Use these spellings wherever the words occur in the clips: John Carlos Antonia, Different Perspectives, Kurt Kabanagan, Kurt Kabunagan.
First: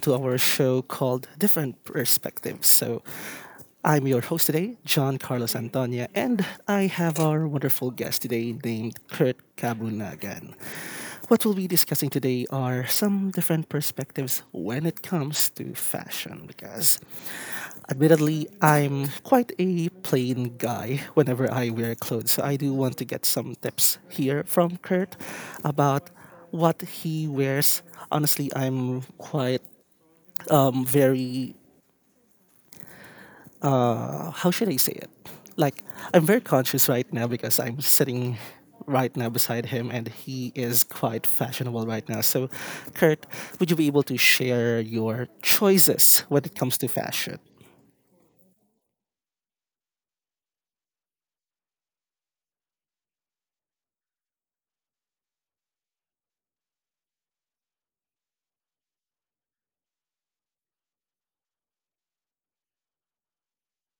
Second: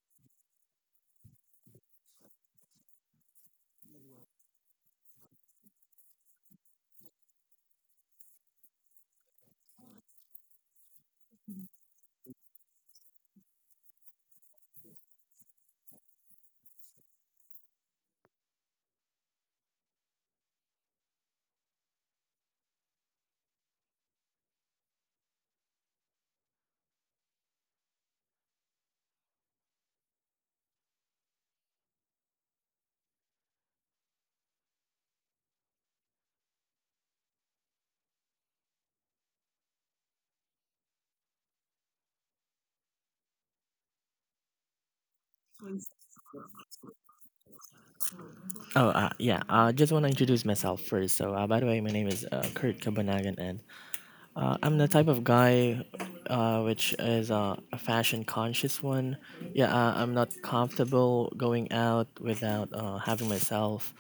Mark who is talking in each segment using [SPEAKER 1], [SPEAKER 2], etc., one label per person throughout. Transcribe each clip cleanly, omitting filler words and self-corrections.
[SPEAKER 1] to our show called Different Perspectives. So, I'm your host today, John Carlos Antonia, and I have our wonderful guest today named Kurt Kabunagan. What we'll be discussing today are some different perspectives when it comes to fashion, because admittedly, I'm quite a plain guy whenever I wear clothes. So I do want to get some tips here from Kurt about what he wears honestly I'm quite very how should I say it like I'm very conscious right now because I'm sitting right now beside him and he is quite fashionable right now so Kurt, would you be able to share your choices when it comes to fashion?
[SPEAKER 2] Oh, yeah. I just want to introduce myself first. By the way, my name is Kurt Kabanagan, and I'm the type of guy which is a fashion conscious one. Yeah, I'm not comfortable going out without having myself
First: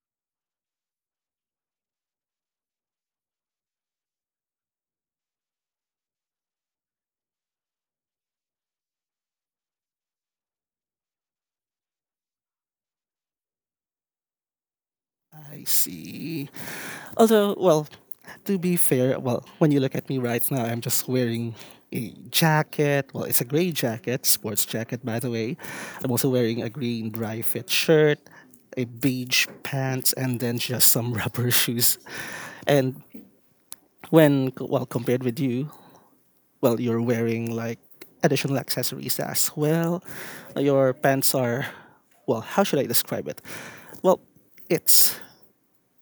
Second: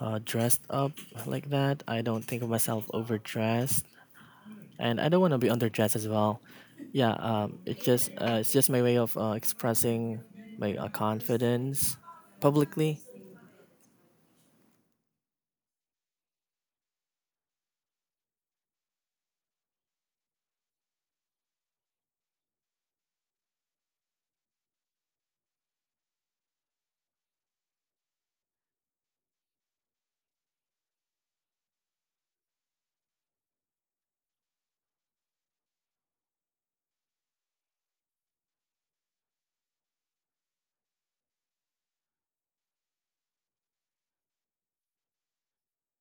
[SPEAKER 2] dressed up like that. I don't think of myself overdressed, and I don't want to be underdressed as well. Yeah, it's just It's just my way of expressing my confidence publicly.
[SPEAKER 1] I see. Although, well, to be fair, well, when you look at me right now, I'm just wearing a jacket. Well, it's a gray jacket, sports jacket, by the way. I'm also wearing a green dry fit shirt, a beige pants, and then just some rubber shoes. And when, well, compared with you, well, you're wearing like additional accessories as well. Your pants are, well, how should I describe it? Well, it's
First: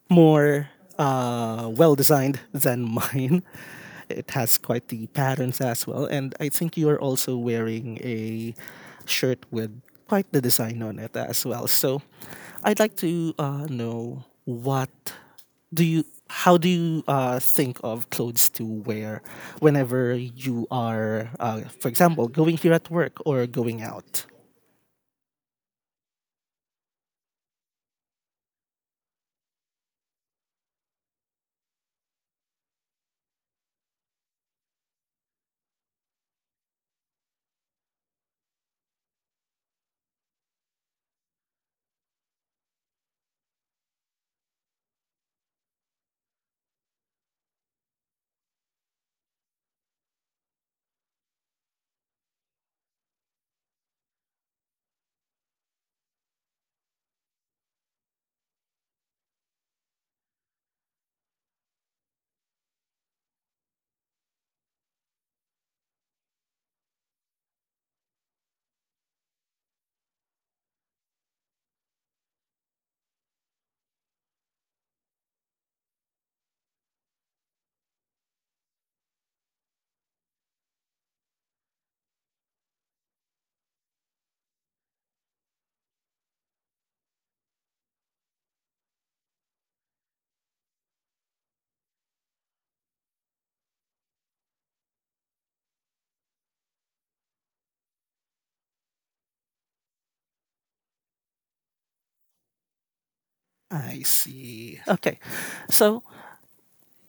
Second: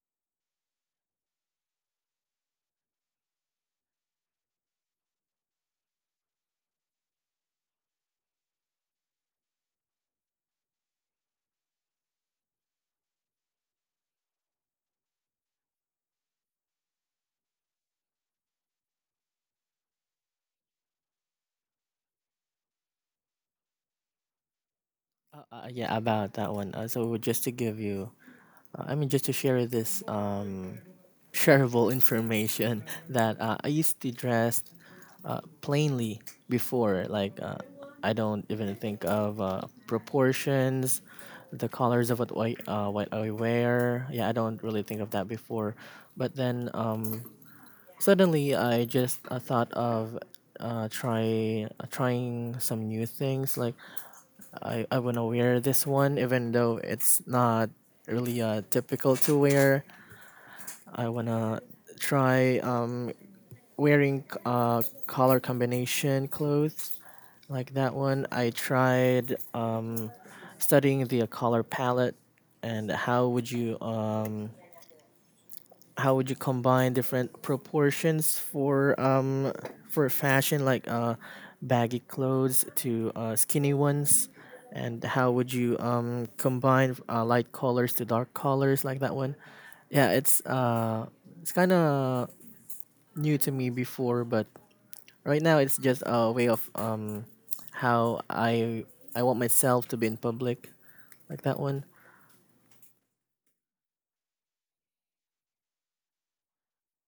[SPEAKER 1] more well designed than mine. It has quite the patterns as well. And I think you're also wearing a shirt with quite the design on it as well. So I'd like to know what do you how do you think of clothes to wear whenever you are for example going here at work or going out?
[SPEAKER 2] Yeah, about that one. So just to give you, I mean, just to share this shareable information that I used to dress plainly before. I don't even think of proportions, the colors of what I what I wear. Yeah, I don't really think of that before. But then suddenly I just thought of trying some new things. Like I want to wear this one, even though it's not really typical to wear. I want to try wearing color combination clothes like that one. I tried studying the color palette and how would you how would you combine different proportions for for fashion, like baggy clothes to skinny ones, and how would you combine light colors to dark colors, like that one. Yeah, it's kind of new to me before, but right now it's just a way of how I want myself to be in public, like that one.
[SPEAKER 1] I see, okay. So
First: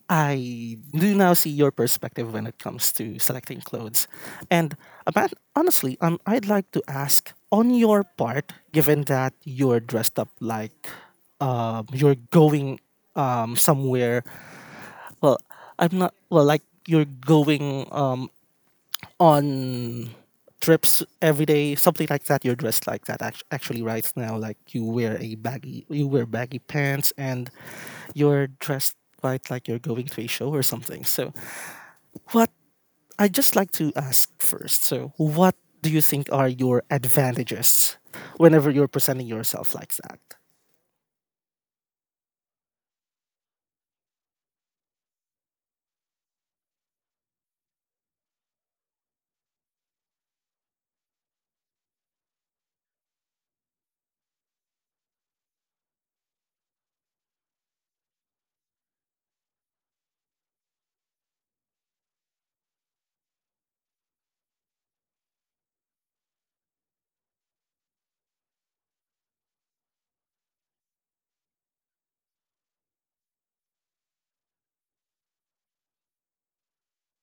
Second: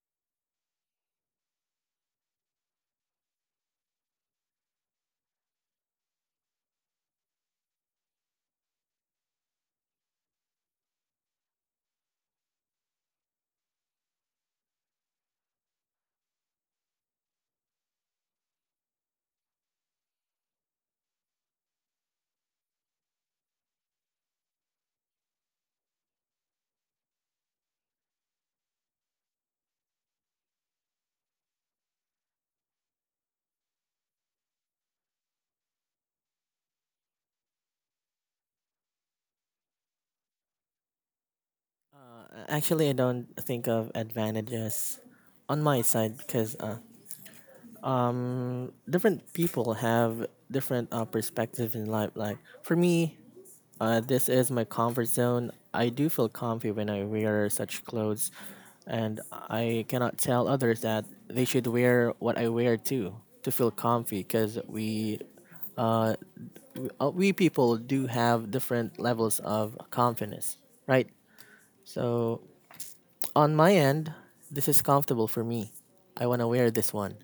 [SPEAKER 1] I do now see your perspective when it comes to selecting clothes. And about honestly, I'd like to ask on your part, given that you're dressed up like you're going somewhere, well, I'm not, well, like you're going on trips every day, something like that. You're dressed like that actually right now. Like you wear a baggy, you wear baggy pants, and you're dressed quite like you're going to a show or something. So, what I just like to ask first. So, what do you think are your advantages whenever you're presenting yourself like that?
[SPEAKER 2] Actually, I don't think of advantages on my side, because different people have different perspectives in life. Like for me, this is my comfort zone. I do feel comfy when I wear such clothes, and I cannot tell others that they should wear what I wear too to feel comfy, because uh, we people do have different levels of confidence, right? So on my end, this is comfortable for me. I want to wear this one.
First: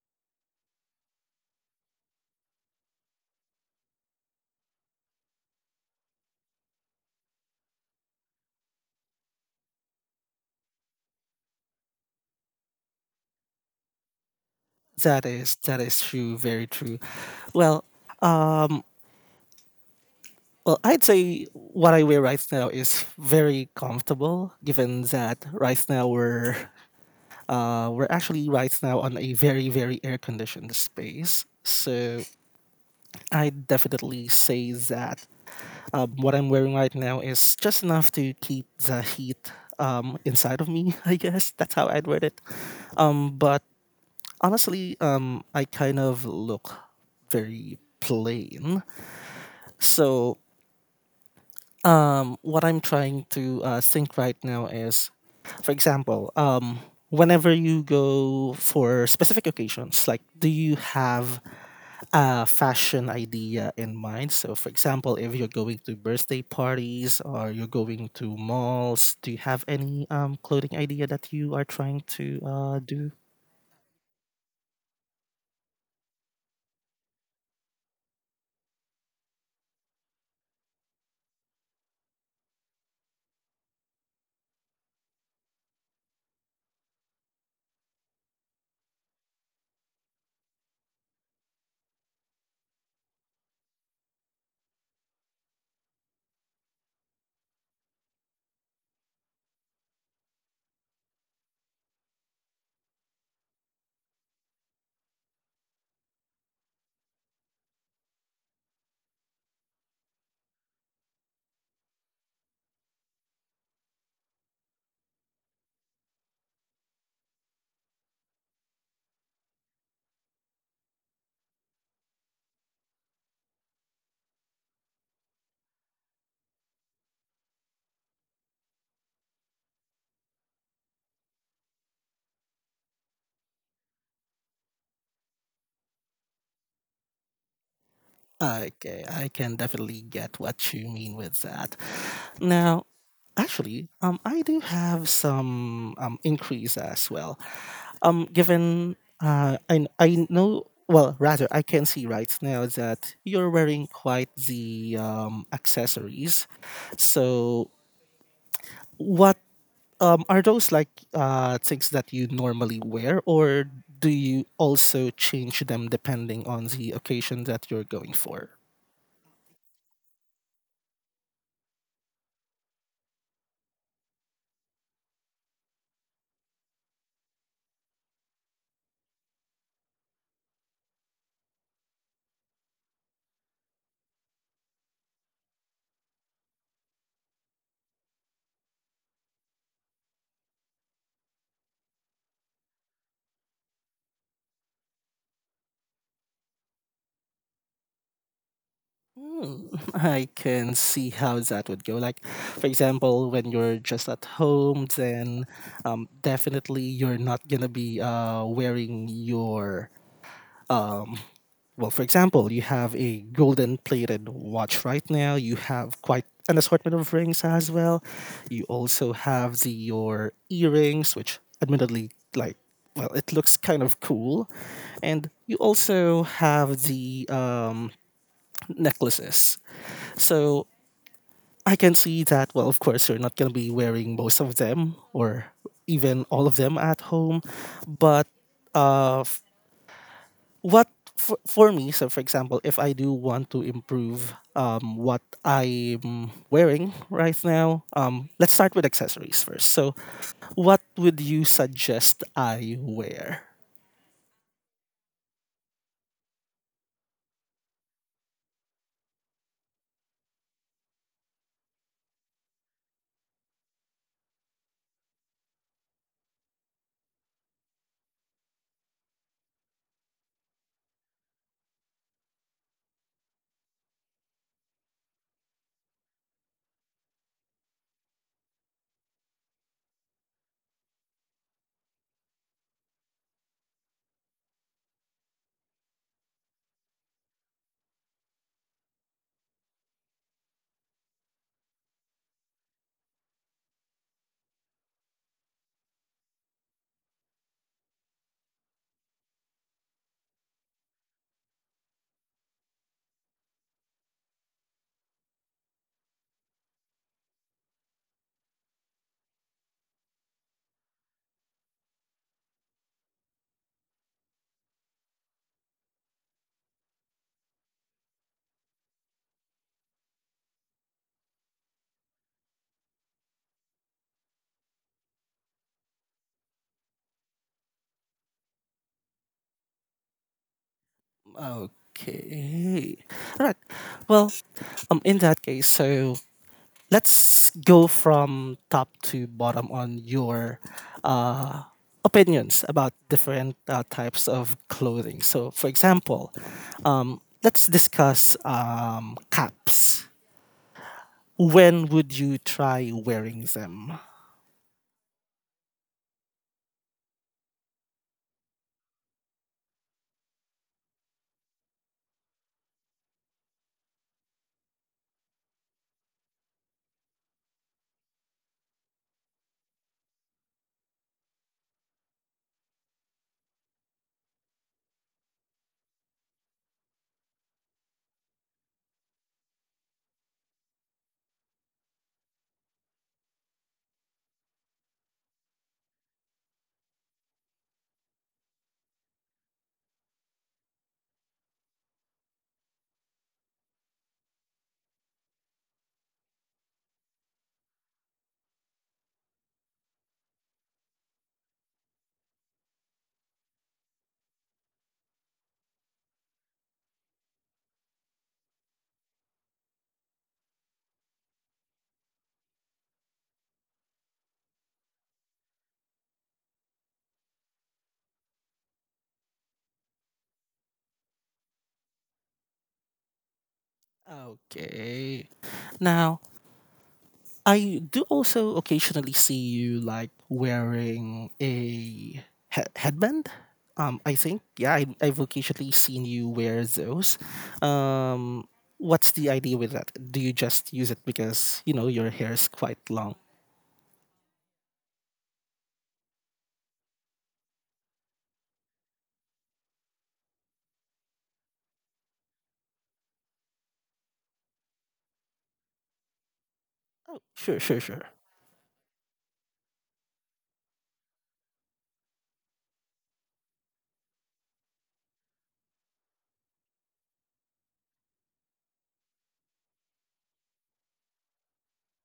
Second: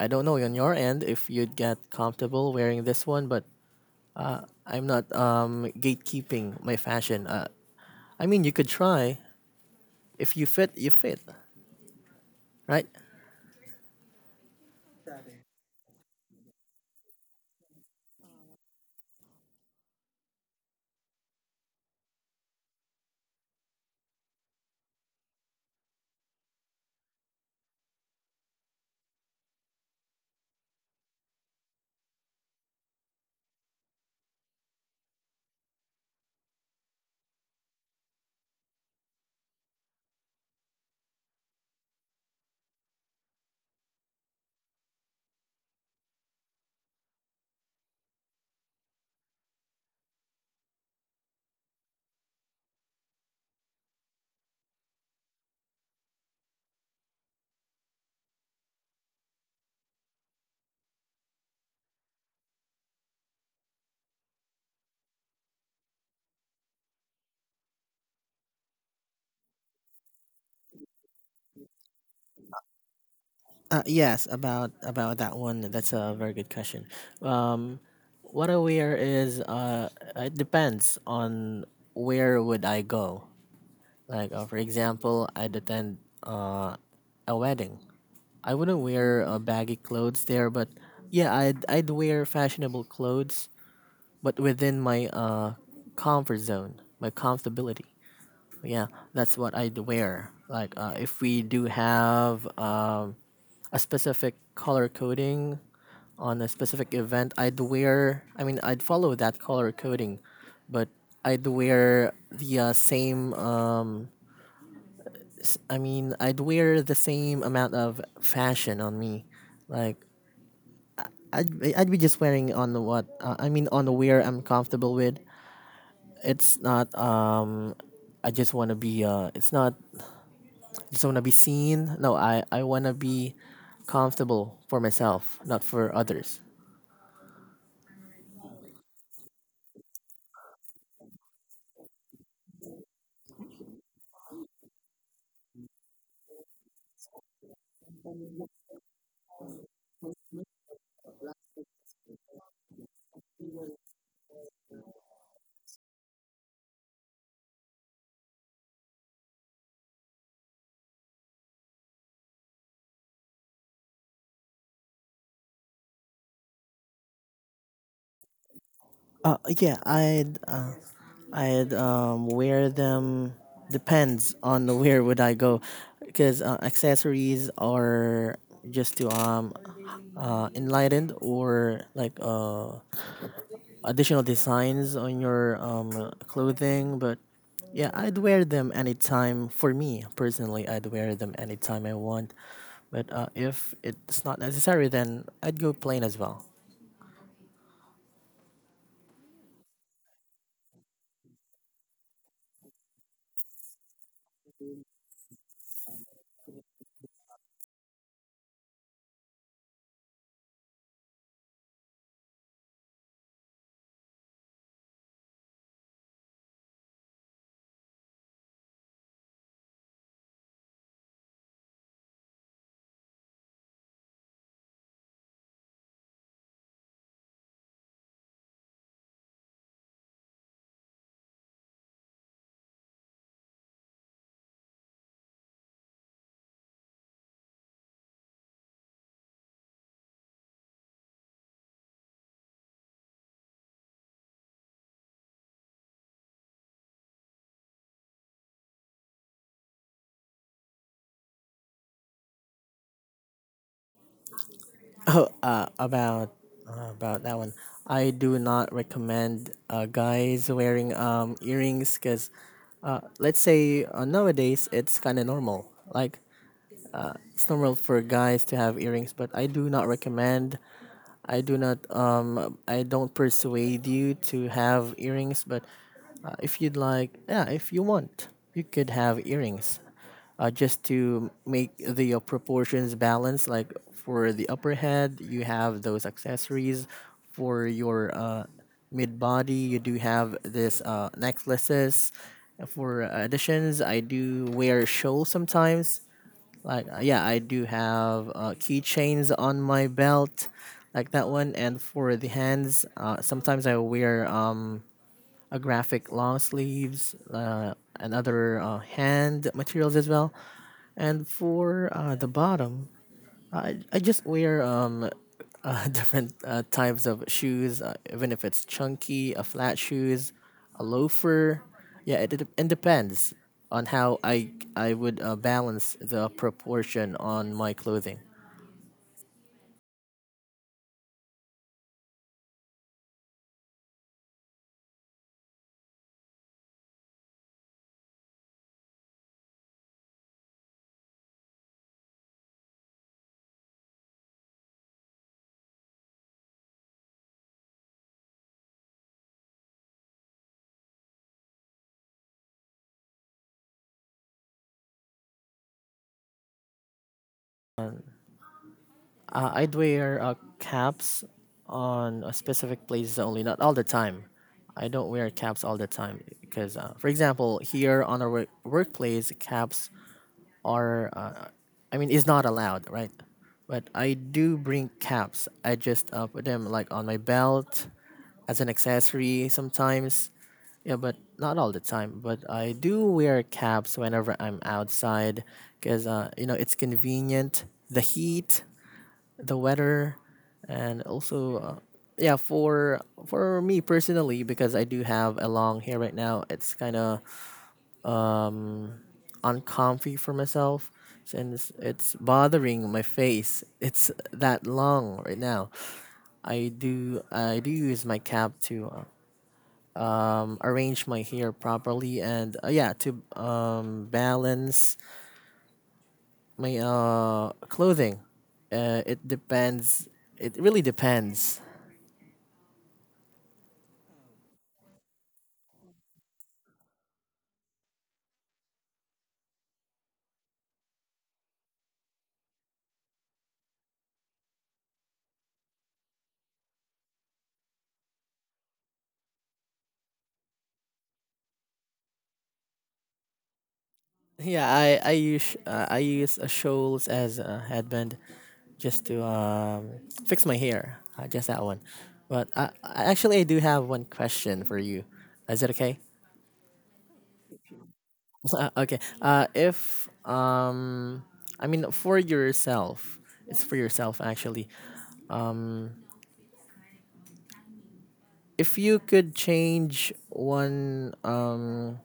[SPEAKER 2] I don't know on your end if you'd get comfortable wearing this one, but I'm not gatekeeping my fashion. I mean, you could try. If you fit, you fit, right?
[SPEAKER 1] That is true, very true. Well, um, Well, I'd say what I wear right now is very comfortable, given that right now we're actually right now on a very very air conditioned space. So I definitely say that what I'm wearing right now is just enough to keep the heat inside of me. I guess that's how I'd word it. But honestly, I kind of look very plain. So what I'm trying to think right now is, for example, whenever you go for specific occasions, like do you have a fashion idea in mind? So, for example, if you're going to birthday parties or you're going to malls, do you have any clothing idea that you are trying to do?
[SPEAKER 2] Yes, about that one. That's a very good question. Um, what I wear is it depends on where would I go. For example, I'd attend a wedding. I wouldn't wear baggy clothes there, but yeah, I'd wear fashionable clothes but within my comfort zone, my comfortability. Yeah, that's what I'd wear. If we do have a specific color coding on a specific event, I'd wear. I mean, I'd follow that color coding, but I'd wear the same. I mean, I'd wear the same amount of fashion on me. Like I'd be just wearing on the what I mean on the wear I'm comfortable with. It's not, I just want to be it's not just want to be seen. No, I want to be comfortable for myself, not for others.
[SPEAKER 1] Okay, I can definitely get what you mean with that. Now, actually, I do have some increase as well. Given I know well rather I can see right now that you're wearing quite the accessories. So what are those like things that you normally wear or do you also change them depending on the occasion that you're going for?
[SPEAKER 2] Uh yeah, I'd uh, I'd wear them depends on the where would I go, because accessories are just to enlightened, or like additional designs on your clothing. But yeah, I'd wear them anytime. For me personally, I'd wear them anytime I want. But if it's not necessary, then I'd go plain as well.
[SPEAKER 1] Hmm, I can see how that would go. Like, for example, when you're just at home, then definitely you're not gonna be wearing your um, Well, for example, you have a golden plated watch right now. You have quite an assortment of rings as well. You also have the your earrings, which admittedly like well, it looks kind of cool. And you also have the necklaces. So I can see that, well, of course, you're not going to be wearing most of them or even all of them at home. But uh, what for me so for example if I do want to improve what I'm wearing right now let's start with accessories first so what would you suggest I wear?
[SPEAKER 2] Oh, uh, about about that one, I do not recommend guys wearing earrings, because let's say nowadays it's kind of normal. Like it's normal for guys to have earrings, but I do not recommend, I do not I don't persuade you to have earrings. But if you'd like, yeah, if you want, you could have earrings, just to make the proportions balance. Like for the upper head, you have those accessories. For your mid body, you do have this necklaces. For additions, I do wear shawl sometimes. Yeah, I do have keychains on my belt, like that one. And for the hands, sometimes I wear a graphic long sleeves and other hand materials as well. And for the bottom, I just wear different types of shoes, even if it's chunky, a flat shoes, a loafer. Yeah, it depends on how I would balance the proportion on my clothing.
[SPEAKER 1] Okay, all right, well, in that case so let's go from top to bottom on your uh, opinions about different types of clothing. So, for example, let's discuss caps. When would you try wearing them?
[SPEAKER 2] I'd wear caps on a specific places only, not all the time. I don't wear caps all the time because, for example, here on our workplace, caps are I mean is not allowed, right? But I do bring caps. I just put them like on my belt as an accessory sometimes. Yeah, but not all the time. But I do wear caps whenever I'm outside, because you know it's convenient. The heat, the weather, and also yeah, for me personally, because I do have a long hair right now. It's kind of um uncomfy for myself, and it's bothering my face, it's that long right now. I do use my cap to arrange my hair properly, and yeah, to balance my clothing. It depends, it really depends.
[SPEAKER 1] Okay. Now, I do also occasionally see you like wearing a headband. I think yeah, I've occasionally seen you wear those. Um, what's the idea with that? Do you just use it because you know your hair is quite long?
[SPEAKER 2] Yeah, I use I use a shoals as a headband just to fix my hair. Just that one. But I actually I do have one question for you. Is it okay?
[SPEAKER 1] Oh, sure, sure, sure.
[SPEAKER 2] Okay. If I mean for yourself, it's for yourself actually. Um, if you could change one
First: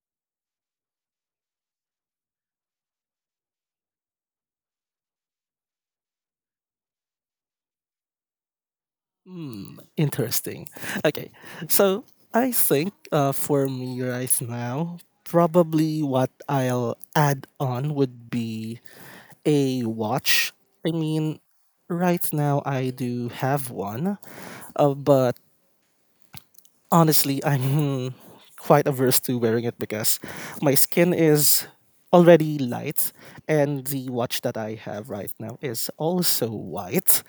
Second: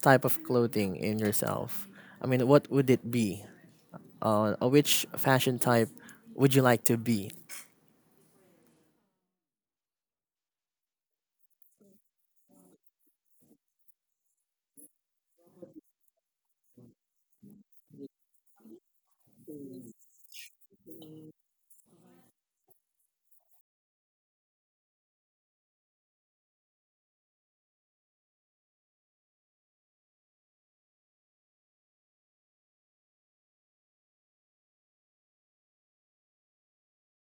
[SPEAKER 2] type of clothing in yourself, I mean, what would it be? Which fashion type would you like to be?
[SPEAKER 1] Hmm, interesting. Okay, so I think for me right now, probably what I'll add on would be a watch. I mean, right now I do have one, but honestly, I'm quite averse to wearing it because my skin is already light and the watch that I have right now is also white.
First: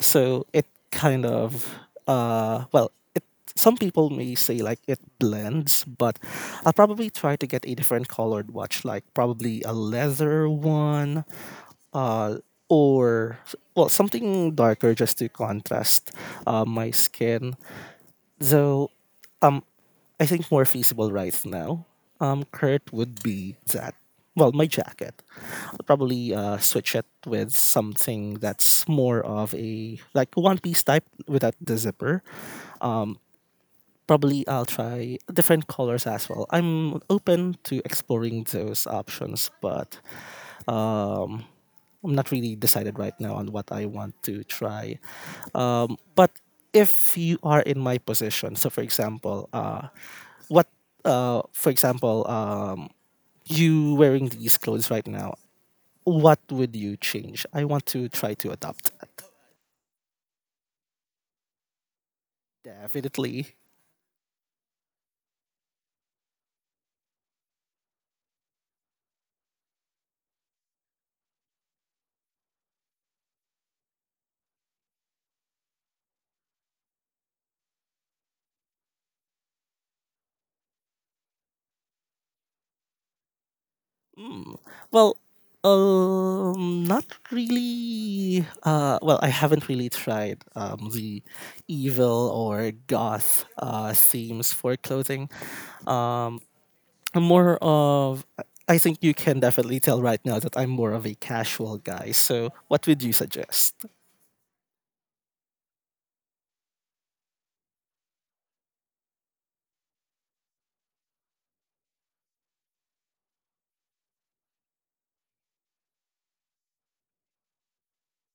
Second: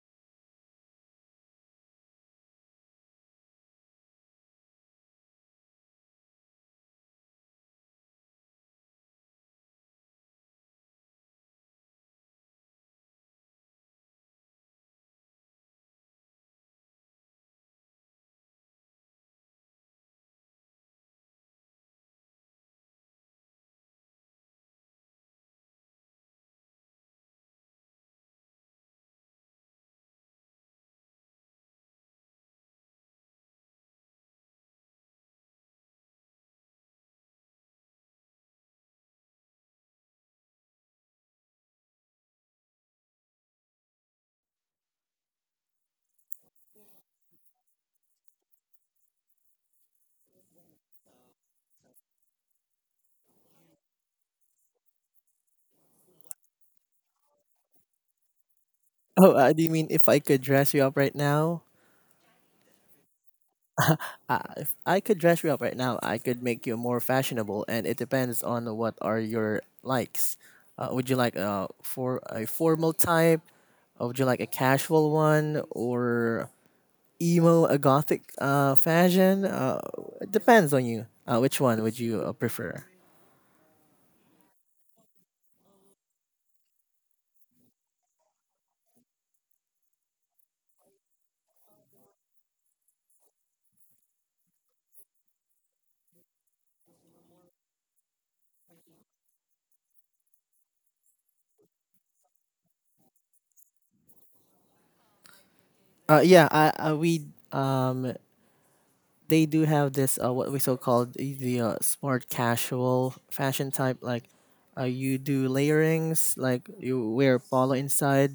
[SPEAKER 1] So it kind of well, it some people may say like it blends, but I'll probably try to get a different colored watch like probably a leather one uh or well something darker just to contrast my skin. Though um I think more feasible right now, Kurt would be that. Well, my jacket. I'll probably switch it with something that's more of a like one piece type without the zipper. Probably I'll try different colors as well. I'm open to exploring those options, but um, I'm not really decided right now on what I want to try. But if you are in my position, so for example, what, for example, you wearing these clothes right now, what would you change? I want to try to adopt that.
[SPEAKER 2] Oh, do you mean if I could dress you up right now?
[SPEAKER 1] Definitely.
[SPEAKER 2] If I could dress you up right now, I could make you more fashionable, and it depends on what are your likes. Would you like for a formal type? Or would you like a casual one, or emo, a gothic fashion? It depends on you. Which one would you prefer?
[SPEAKER 1] Mm. Well, not really. Well, I haven't really tried the evil or goth themes for clothing, Um, I'm more of I think you can definitely tell right now that I'm more of a casual guy. So what would you suggest?
[SPEAKER 2] We um they do have this what we so called the smart casual fashion type, like you do layerings, like you wear polo inside,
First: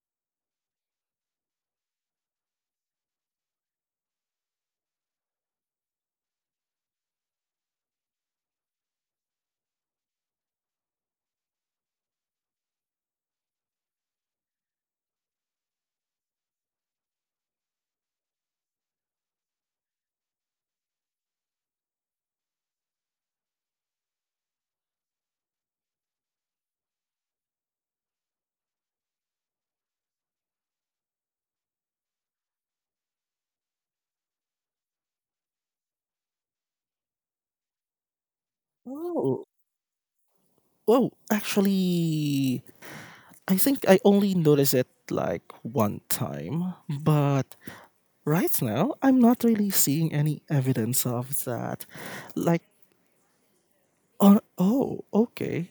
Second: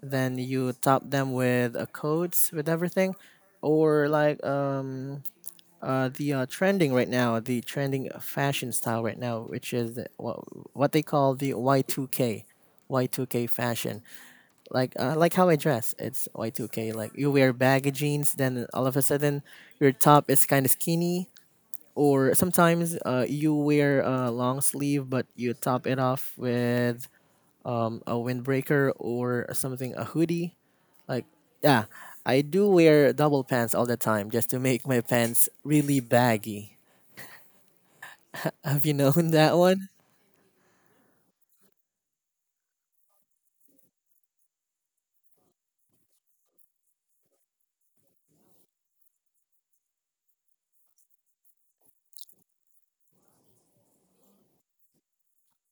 [SPEAKER 2] then you top them with coats with everything. Or like the trending fashion style right now, which is what they call the y2k fashion. Like like how I dress, it's y2k. Like you wear baggy jeans, then all of a sudden your top is kind of skinny. Or sometimes you wear a long sleeve but you top it off with a windbreaker, or something, a hoodie. Like, yeah, I do wear double pants all the time just to make my pants really baggy. Have you known
[SPEAKER 1] Oh,
[SPEAKER 2] that one?
[SPEAKER 1] oh, actually, I think I only noticed it like one time, but right now I'm not really seeing any evidence of that. Like, oh, oh okay.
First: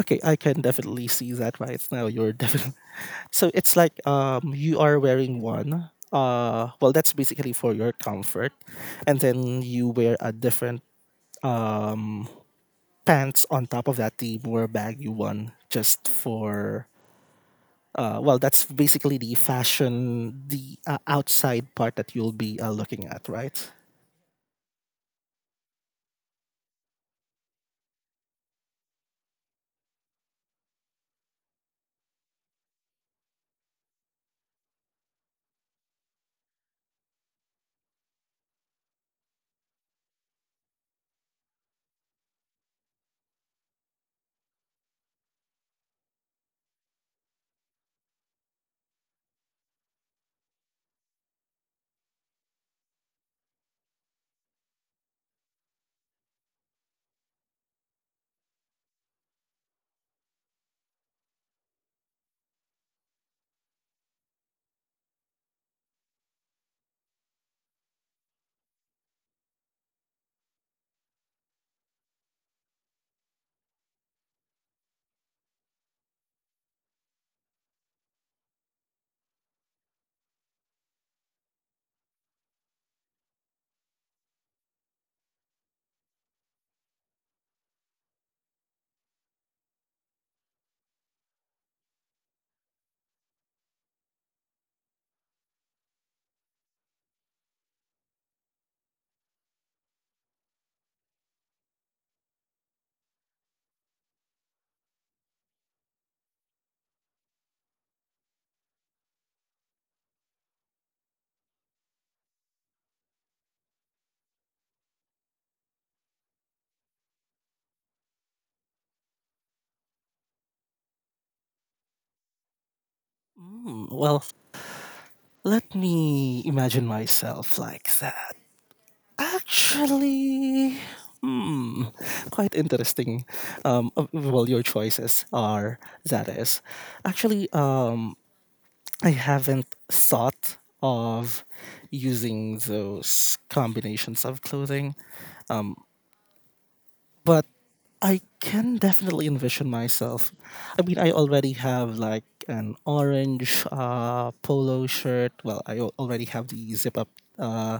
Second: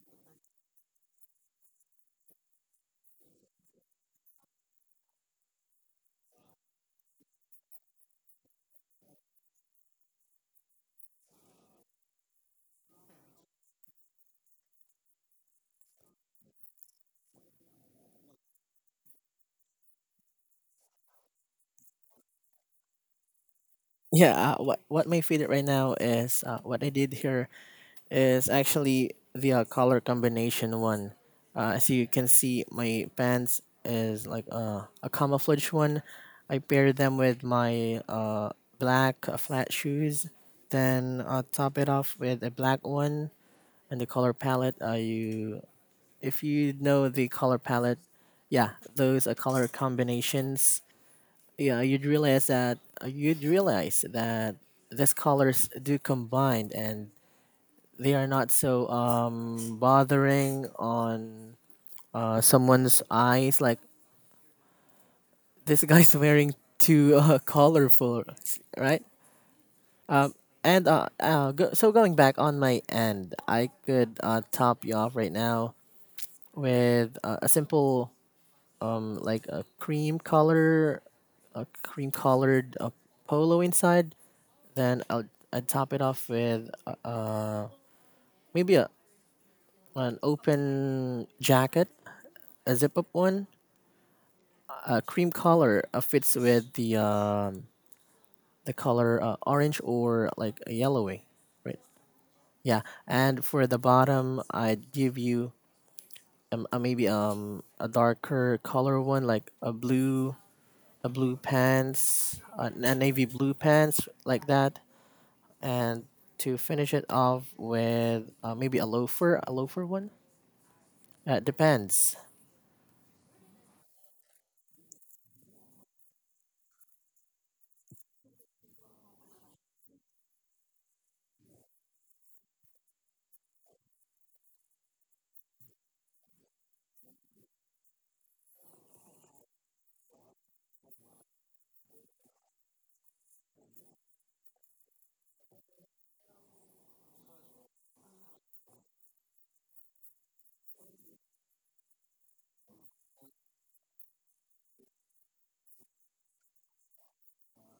[SPEAKER 1] Okay, I can definitely see that right now. You're definitely so it's like you are wearing one. Well that's basically for your comfort. And then you wear a different pants on top of that the more bag you won just for well that's basically the fashion the outside part that you'll be looking at, right?
[SPEAKER 2] What my favorite right now is what I did here is actually the color combination one. As you can see, my pants is like a camouflage one. I paired them with my black flat shoes, then top it off with a black one. And the color palette, you if you know the color palette, yeah, those are color combinations. Yeah, you'd realize that these colors do combine and they are not so bothering on someone's eyes, like, this guy's wearing too colorful, right? Um and uh, uh go, so going back on my end, I could top you off right now with a simple like a cream color, a cream colored polo inside, then I'd top it off with maybe a an open jacket, a zip up one. Cream color fits with the color orange, or like a yellowy, right? Yeah, and for the bottom, I'd give you maybe a darker color one, like a blue, a blue pants, a navy blue pants like that, and to finish it off with maybe a loafer one. Depends.
[SPEAKER 1] Mm, well, let me imagine myself like that. Actually, hmm, quite interesting. Well, your choices are that is. Actually, I haven't thought of using those combinations of clothing but I can definitely envision myself. I mean, I already have like an orange polo shirt. Well, I already have the zip up uh,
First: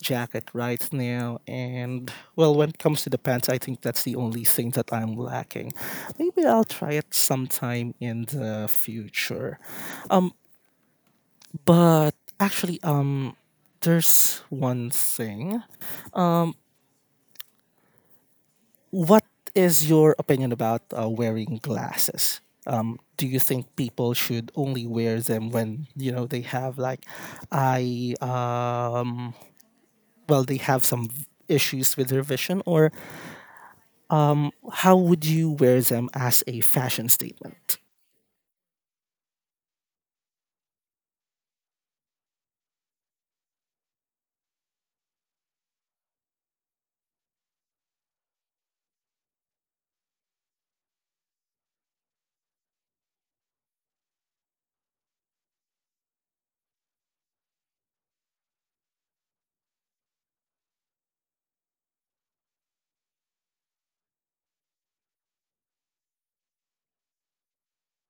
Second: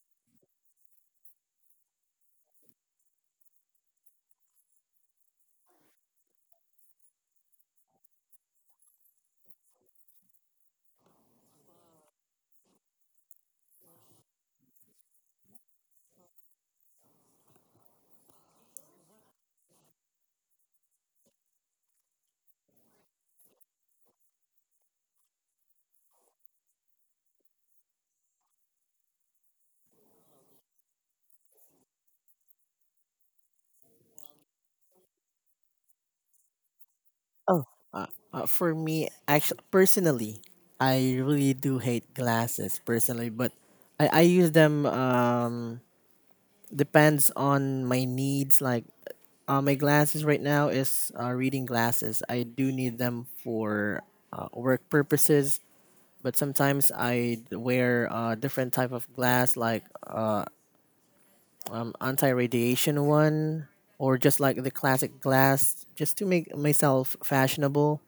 [SPEAKER 1] jacket right now. And well, when it comes to the pants, I think that's the only thing that I'm lacking. Maybe I'll try it sometime in the future. But actually, there's one thing. What is your opinion about wearing glasses? Do you think people should only wear them when you know they have like eye well they have some issues with their vision or how would you wear them as a fashion
[SPEAKER 2] Oh,
[SPEAKER 1] statement?
[SPEAKER 2] uh, for me, actually, personally, I really do hate glasses personally, but I use them. Depends on my needs. Like, my glasses right now is reading glasses. I do need them for work purposes, but sometimes I wear different type of glass, like anti-radiation one, or just like the classic glass, just to make myself fashionable.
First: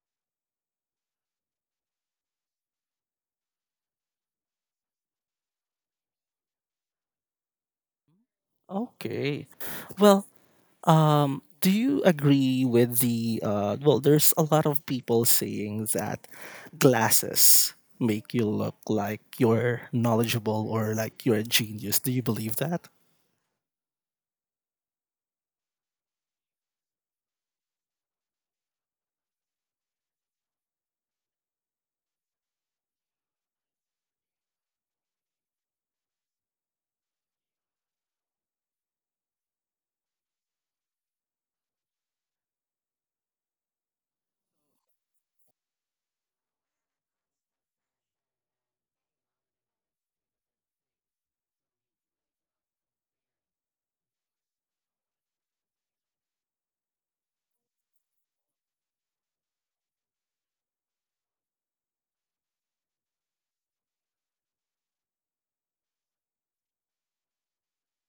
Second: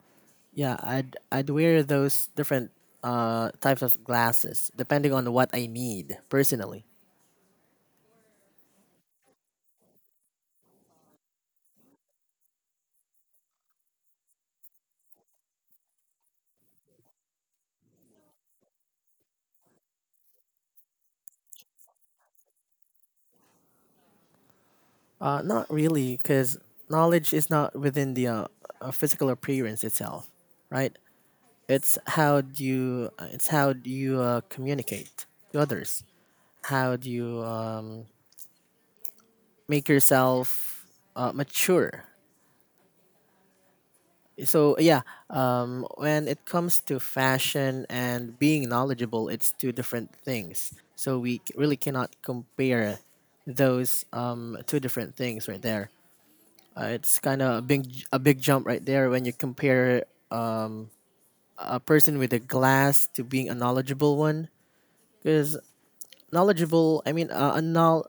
[SPEAKER 2] Yeah, I'd wear those different types of glasses depending on what I need personally.
[SPEAKER 1] Okay. Well, do you agree with the well? There's a lot of people saying that glasses make you look like you're knowledgeable or like you're a genius. Do you believe that?
[SPEAKER 2] Not really, because knowledge is not within the physical appearance itself, right? It's how do you communicate to others? How do you make yourself mature. So when it comes to fashion and being knowledgeable, it's two different things. So really cannot compare those two different things right there. It's kind of a a big jump right there when you compare a person with a glass to being a knowledgeable one. Because knowledgeable, I mean,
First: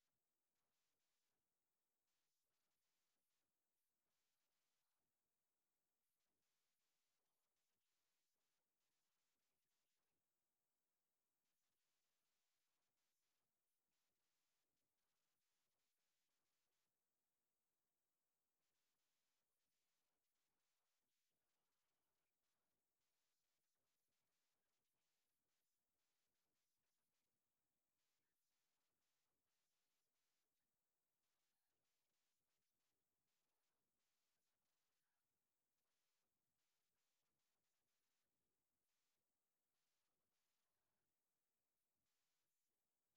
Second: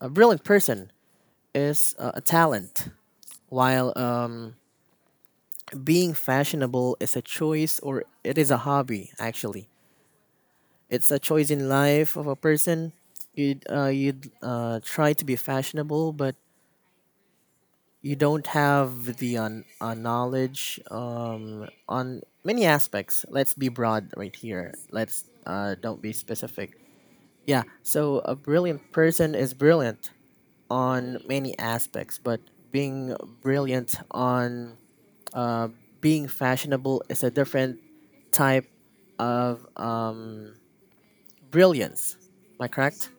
[SPEAKER 2] a brilliant person is a talent, while being fashionable is a choice, or it is a hobby actually. It's a choice in life of a person. You'd try to be fashionable, but you don't have the knowledge on many aspects. Let's be broad right here. Let's don't be specific. Yeah. So a brilliant person is brilliant on many aspects, but being brilliant on being fashionable is a different type of brilliance. Am I correct?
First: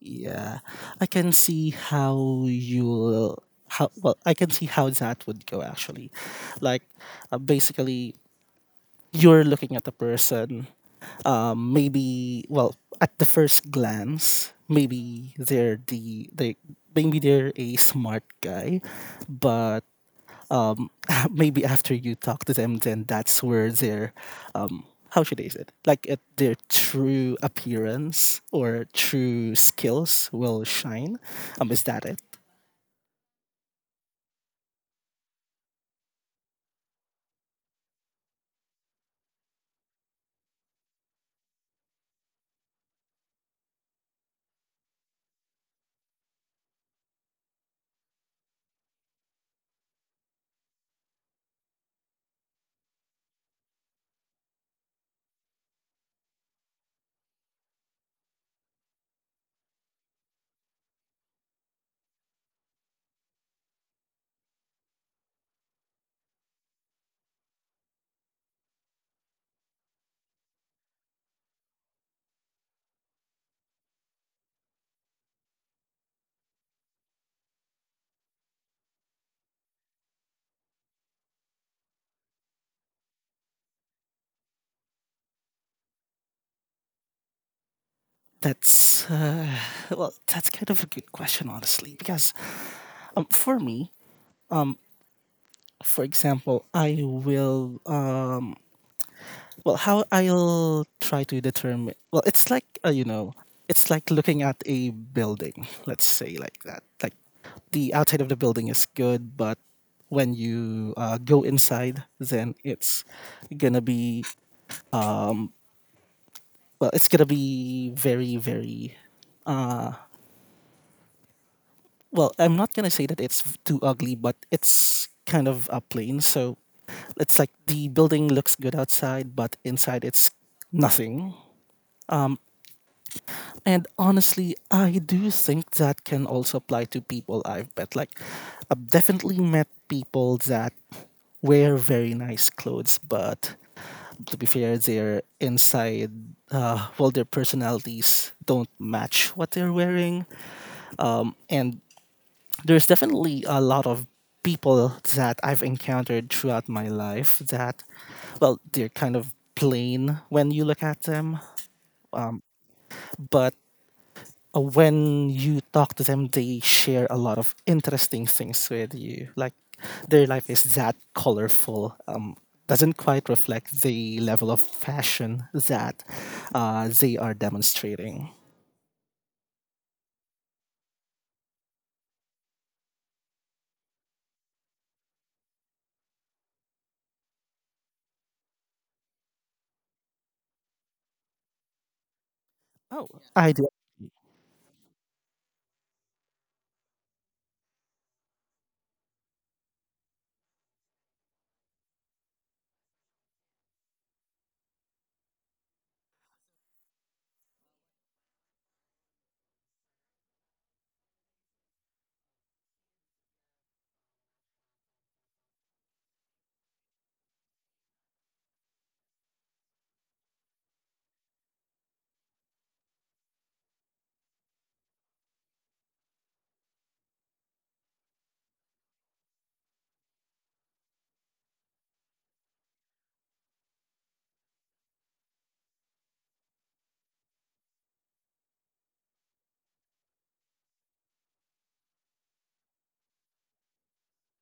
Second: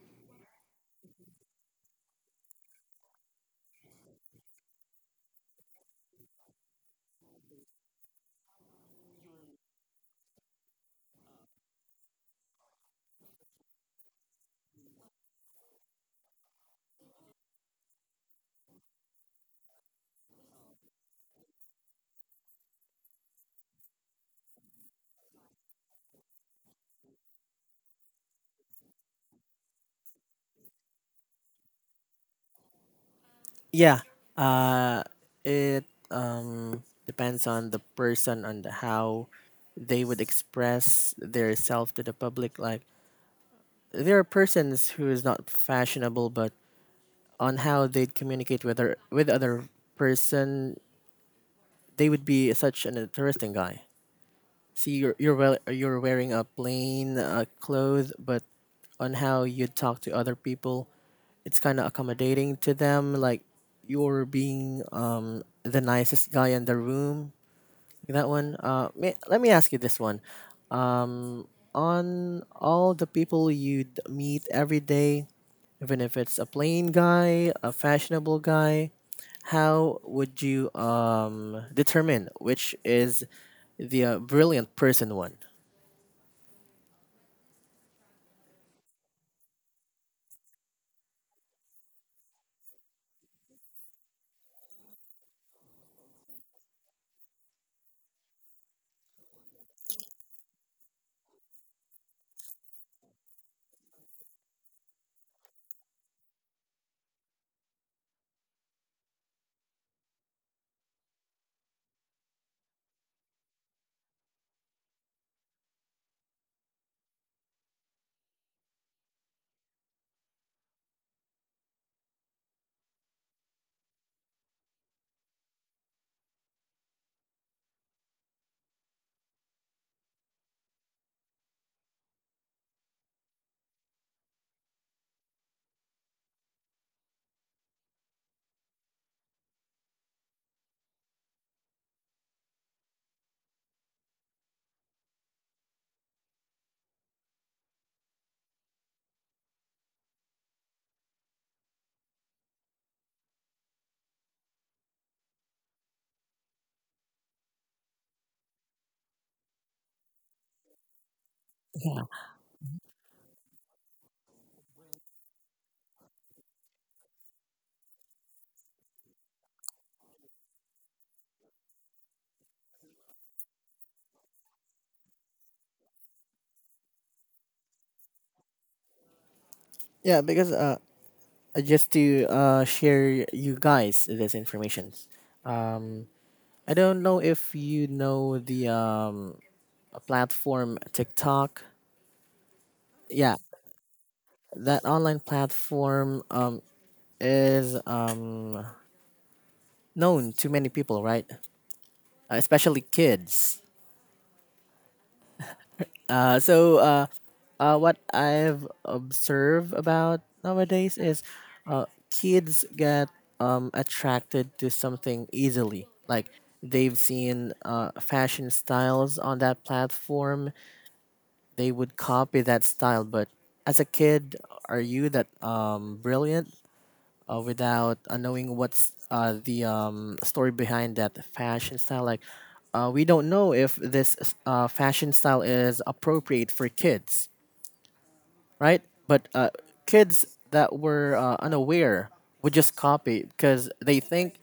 [SPEAKER 1] Yeah, I can see how you how well I can see how that would go actually. Like, basically, you're looking at a person maybe well at the first glance maybe they're the they maybe they're a smart guy but um, maybe after you talk to them then that's where their um, how should I say it like at their true appearance or true skills will shine is that it?
[SPEAKER 2] Yeah. Uh, it depends on the person and how they would express their self to the public. Like there are persons who is not fashionable, but on how they'd communicate with other person, they would be such an interesting guy. See, you're well, you're wearing a plain clothes, but on how you talk to other people, it's kind of accommodating to them. Like you're being the nicest guy in the room. That one. Let me ask you this one: on all the people you would meet every day, even if it's a plain guy, a fashionable guy, how would you determine which is the brilliant person one?
[SPEAKER 1] That's well that's kind of a good question honestly because for me um, for example I will well how I'll try to determine well it's like you know it's like looking at a building let's say like that like the outside of the building is good but when you go inside then it's gonna be well it's gonna be very very well I'm not gonna say that it's too ugly but it's kind of a plain so it's like the building looks good outside but inside it's nothing. And honestly, I do think that can also apply to people I've met. Like, I've definitely met people that wear very nice clothes, but to be fair, their inside, well, their personalities don't match what they're wearing. And there's definitely a lot of people that I've encountered throughout my life that, well, they're kind of plain when you look at them, but when you talk to them, they share a lot of interesting things with you. Like their life is that colorful. Doesn't quite reflect the level of fashion that they are demonstrating.
[SPEAKER 2] Yeah, because just to share you guys this information. Um, I don't know if you know the a platform TikTok.
[SPEAKER 1] Oh,
[SPEAKER 2] Yeah,
[SPEAKER 1] I do.
[SPEAKER 2] that online platform is known to many people, right? Especially kids. Uh, so uh, what I've observed about nowadays is kids get attracted to something easily. Like they've seen fashion styles on that platform, they would copy that style. But as a kid, are you that brilliant? Without knowing what's the story behind that fashion style. Like, we don't know if this fashion style is appropriate for kids, right? But kids that were unaware would just copy because they think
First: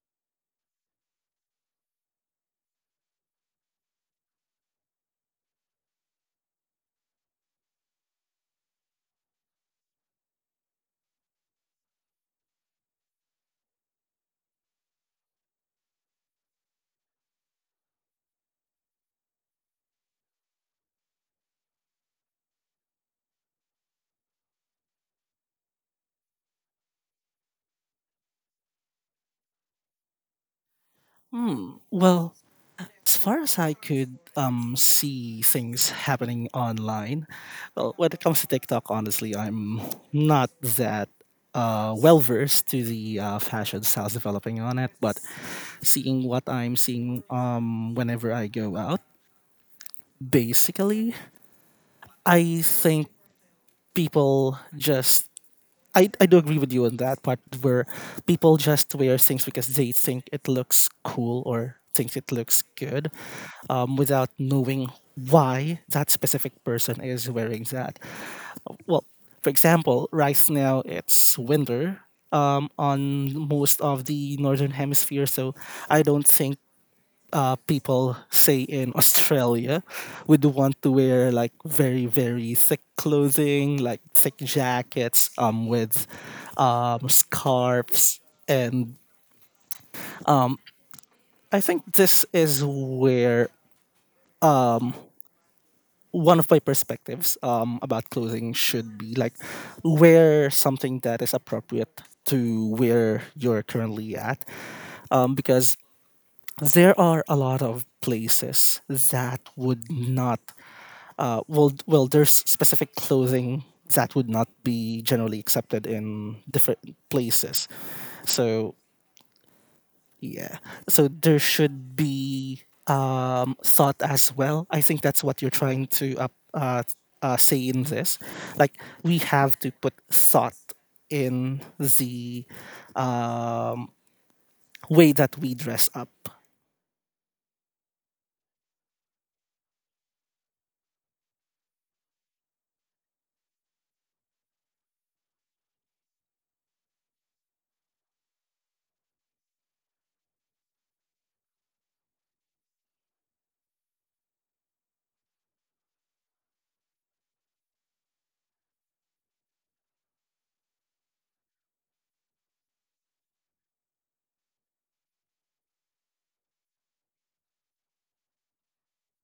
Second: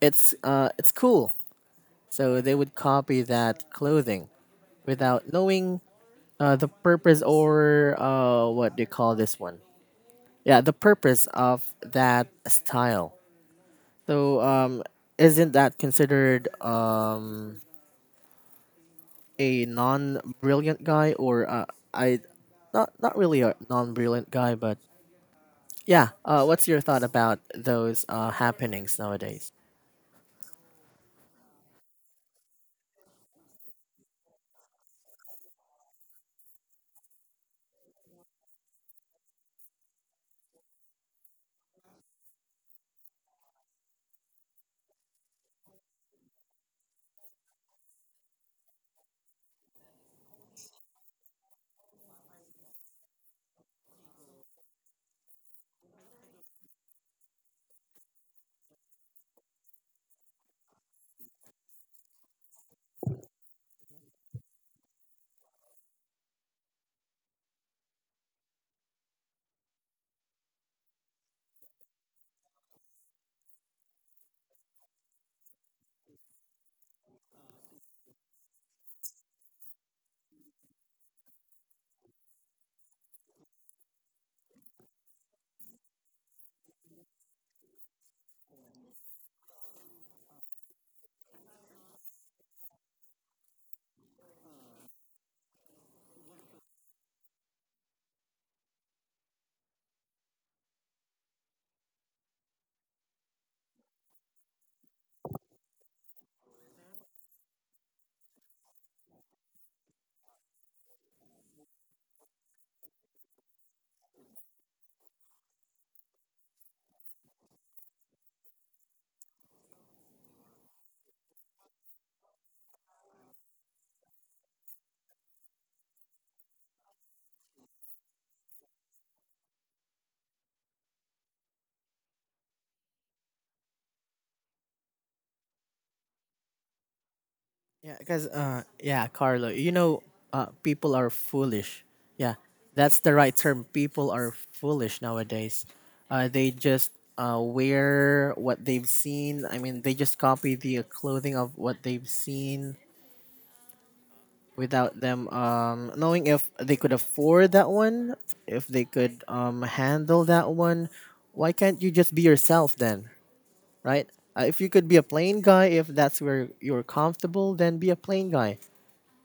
[SPEAKER 2] it's cool, so they would copy that clothing without knowing the purpose or what do you call this one? Yeah, the purpose of that style. So, isn't that considered a non-brilliant guy, or I, not really a non-brilliant guy, but yeah. What's your thought about those happenings nowadays?
[SPEAKER 1] Hmm. Well, as far as I could see things happening online, well, when it comes to TikTok, honestly, I'm not that well versed to the fashion styles developing on it. But seeing what I'm seeing whenever I go out, basically, I think people just I do agree with you on that part where people just wear things because they think it looks cool or thinks it looks good without knowing why that specific person is wearing that. Well, for example, right now it's winter on most of the northern hemisphere, so I don't think people say in Australia would want to wear like very very thick clothing, like thick jackets, with scarves, and I think this is where one of my perspectives about clothing should be like wear something that is appropriate to where you're currently at because there are a lot of places that would not well, well, there's specific clothing that would not be generally accepted in different places. So yeah, so there should be thought as well. I think that's what you're trying to uh, say in this. Like we have to put thought in the um, way that we dress up.
[SPEAKER 2] Yeah, because yeah, Carlo, you know, people are foolish. Yeah, that's the right term. People are foolish nowadays. They just wear what they've seen. I mean, they just copy the clothing of what they've seen without them knowing if they could afford that one, if they could handle that one, why can't you just be yourself then, right? If you could be a plain guy, if that's where you're comfortable, then be a plain guy.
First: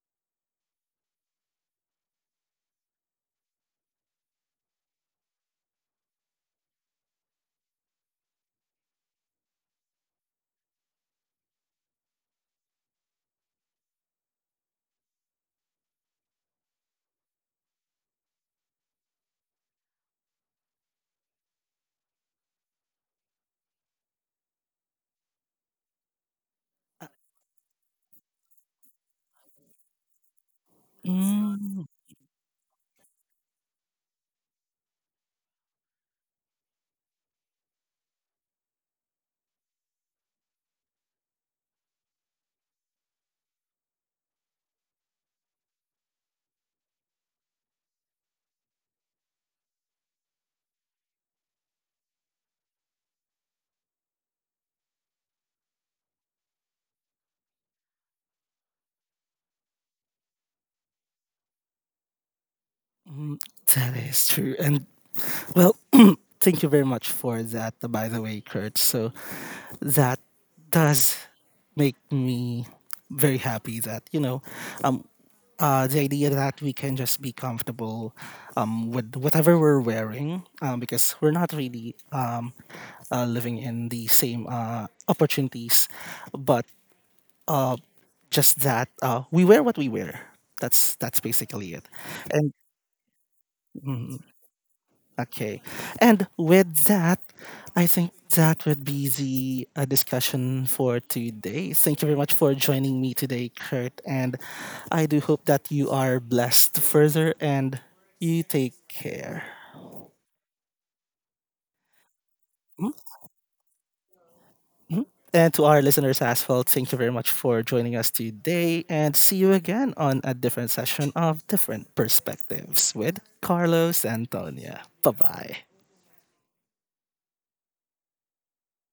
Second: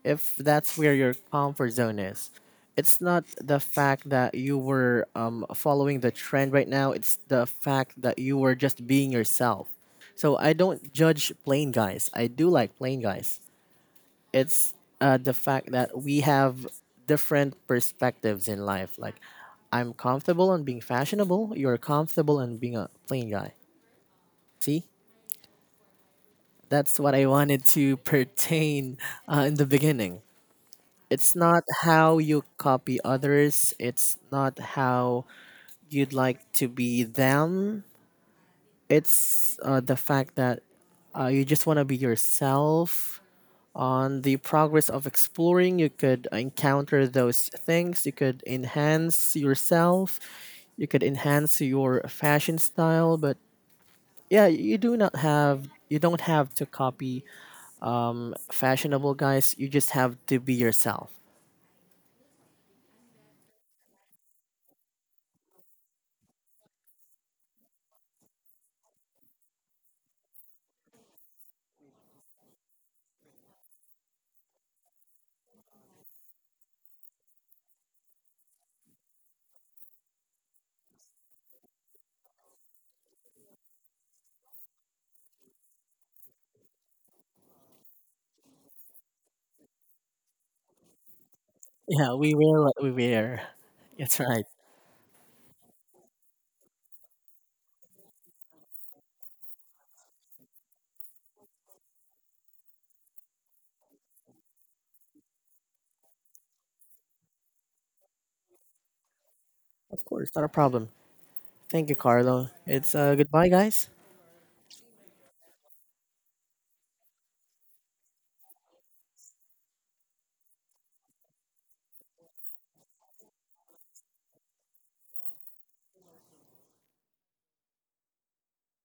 [SPEAKER 2] If that's where your comfort zone is, it's not the fact that you were following the trend right now. It's the fact that you were just being yourself. So I don't judge plain guys. I do like plain guys. It's the fact that we have different perspectives in life. Like, I'm comfortable on being fashionable. You're comfortable on being a plain guy. See, that's what I wanted to pertain in the beginning. It's not
[SPEAKER 1] Mm,
[SPEAKER 2] how you copy others. It's not how you'd like to be them. It's the fact that you just want to be yourself. On the progress of exploring, you could encounter those things. You could enhance yourself, you could enhance your fashion style, but yeah, you don't have to copy fashionable guys. You just have to be yourself.
[SPEAKER 1] mm, that is true, and Well, thank you very much for that, by the way, Kurt. So that does make me very happy that, you know, um, the idea that we can just be comfortable with whatever we're wearing because we're not really living in the same opportunities, but uh, just that we wear what we wear. That's basically it,
[SPEAKER 2] Yeah, we
[SPEAKER 1] and
[SPEAKER 2] wear what we wear.
[SPEAKER 1] mm-hmm.
[SPEAKER 2] That's right.
[SPEAKER 1] Okay. And with that, I think that would be the discussion for today. Thank you very much for joining me today, Kurt. And I do hope that you are blessed further and you take care.
[SPEAKER 2] Of course, not a problem. Thank you, Carlo.
[SPEAKER 1] Mhm,
[SPEAKER 2] It's goodbye, guys.
[SPEAKER 1] mhm. And to our listeners as well, thank you very much for joining us today and see you again on a different session of Different Perspectives with Carlos Antonia. Bye bye.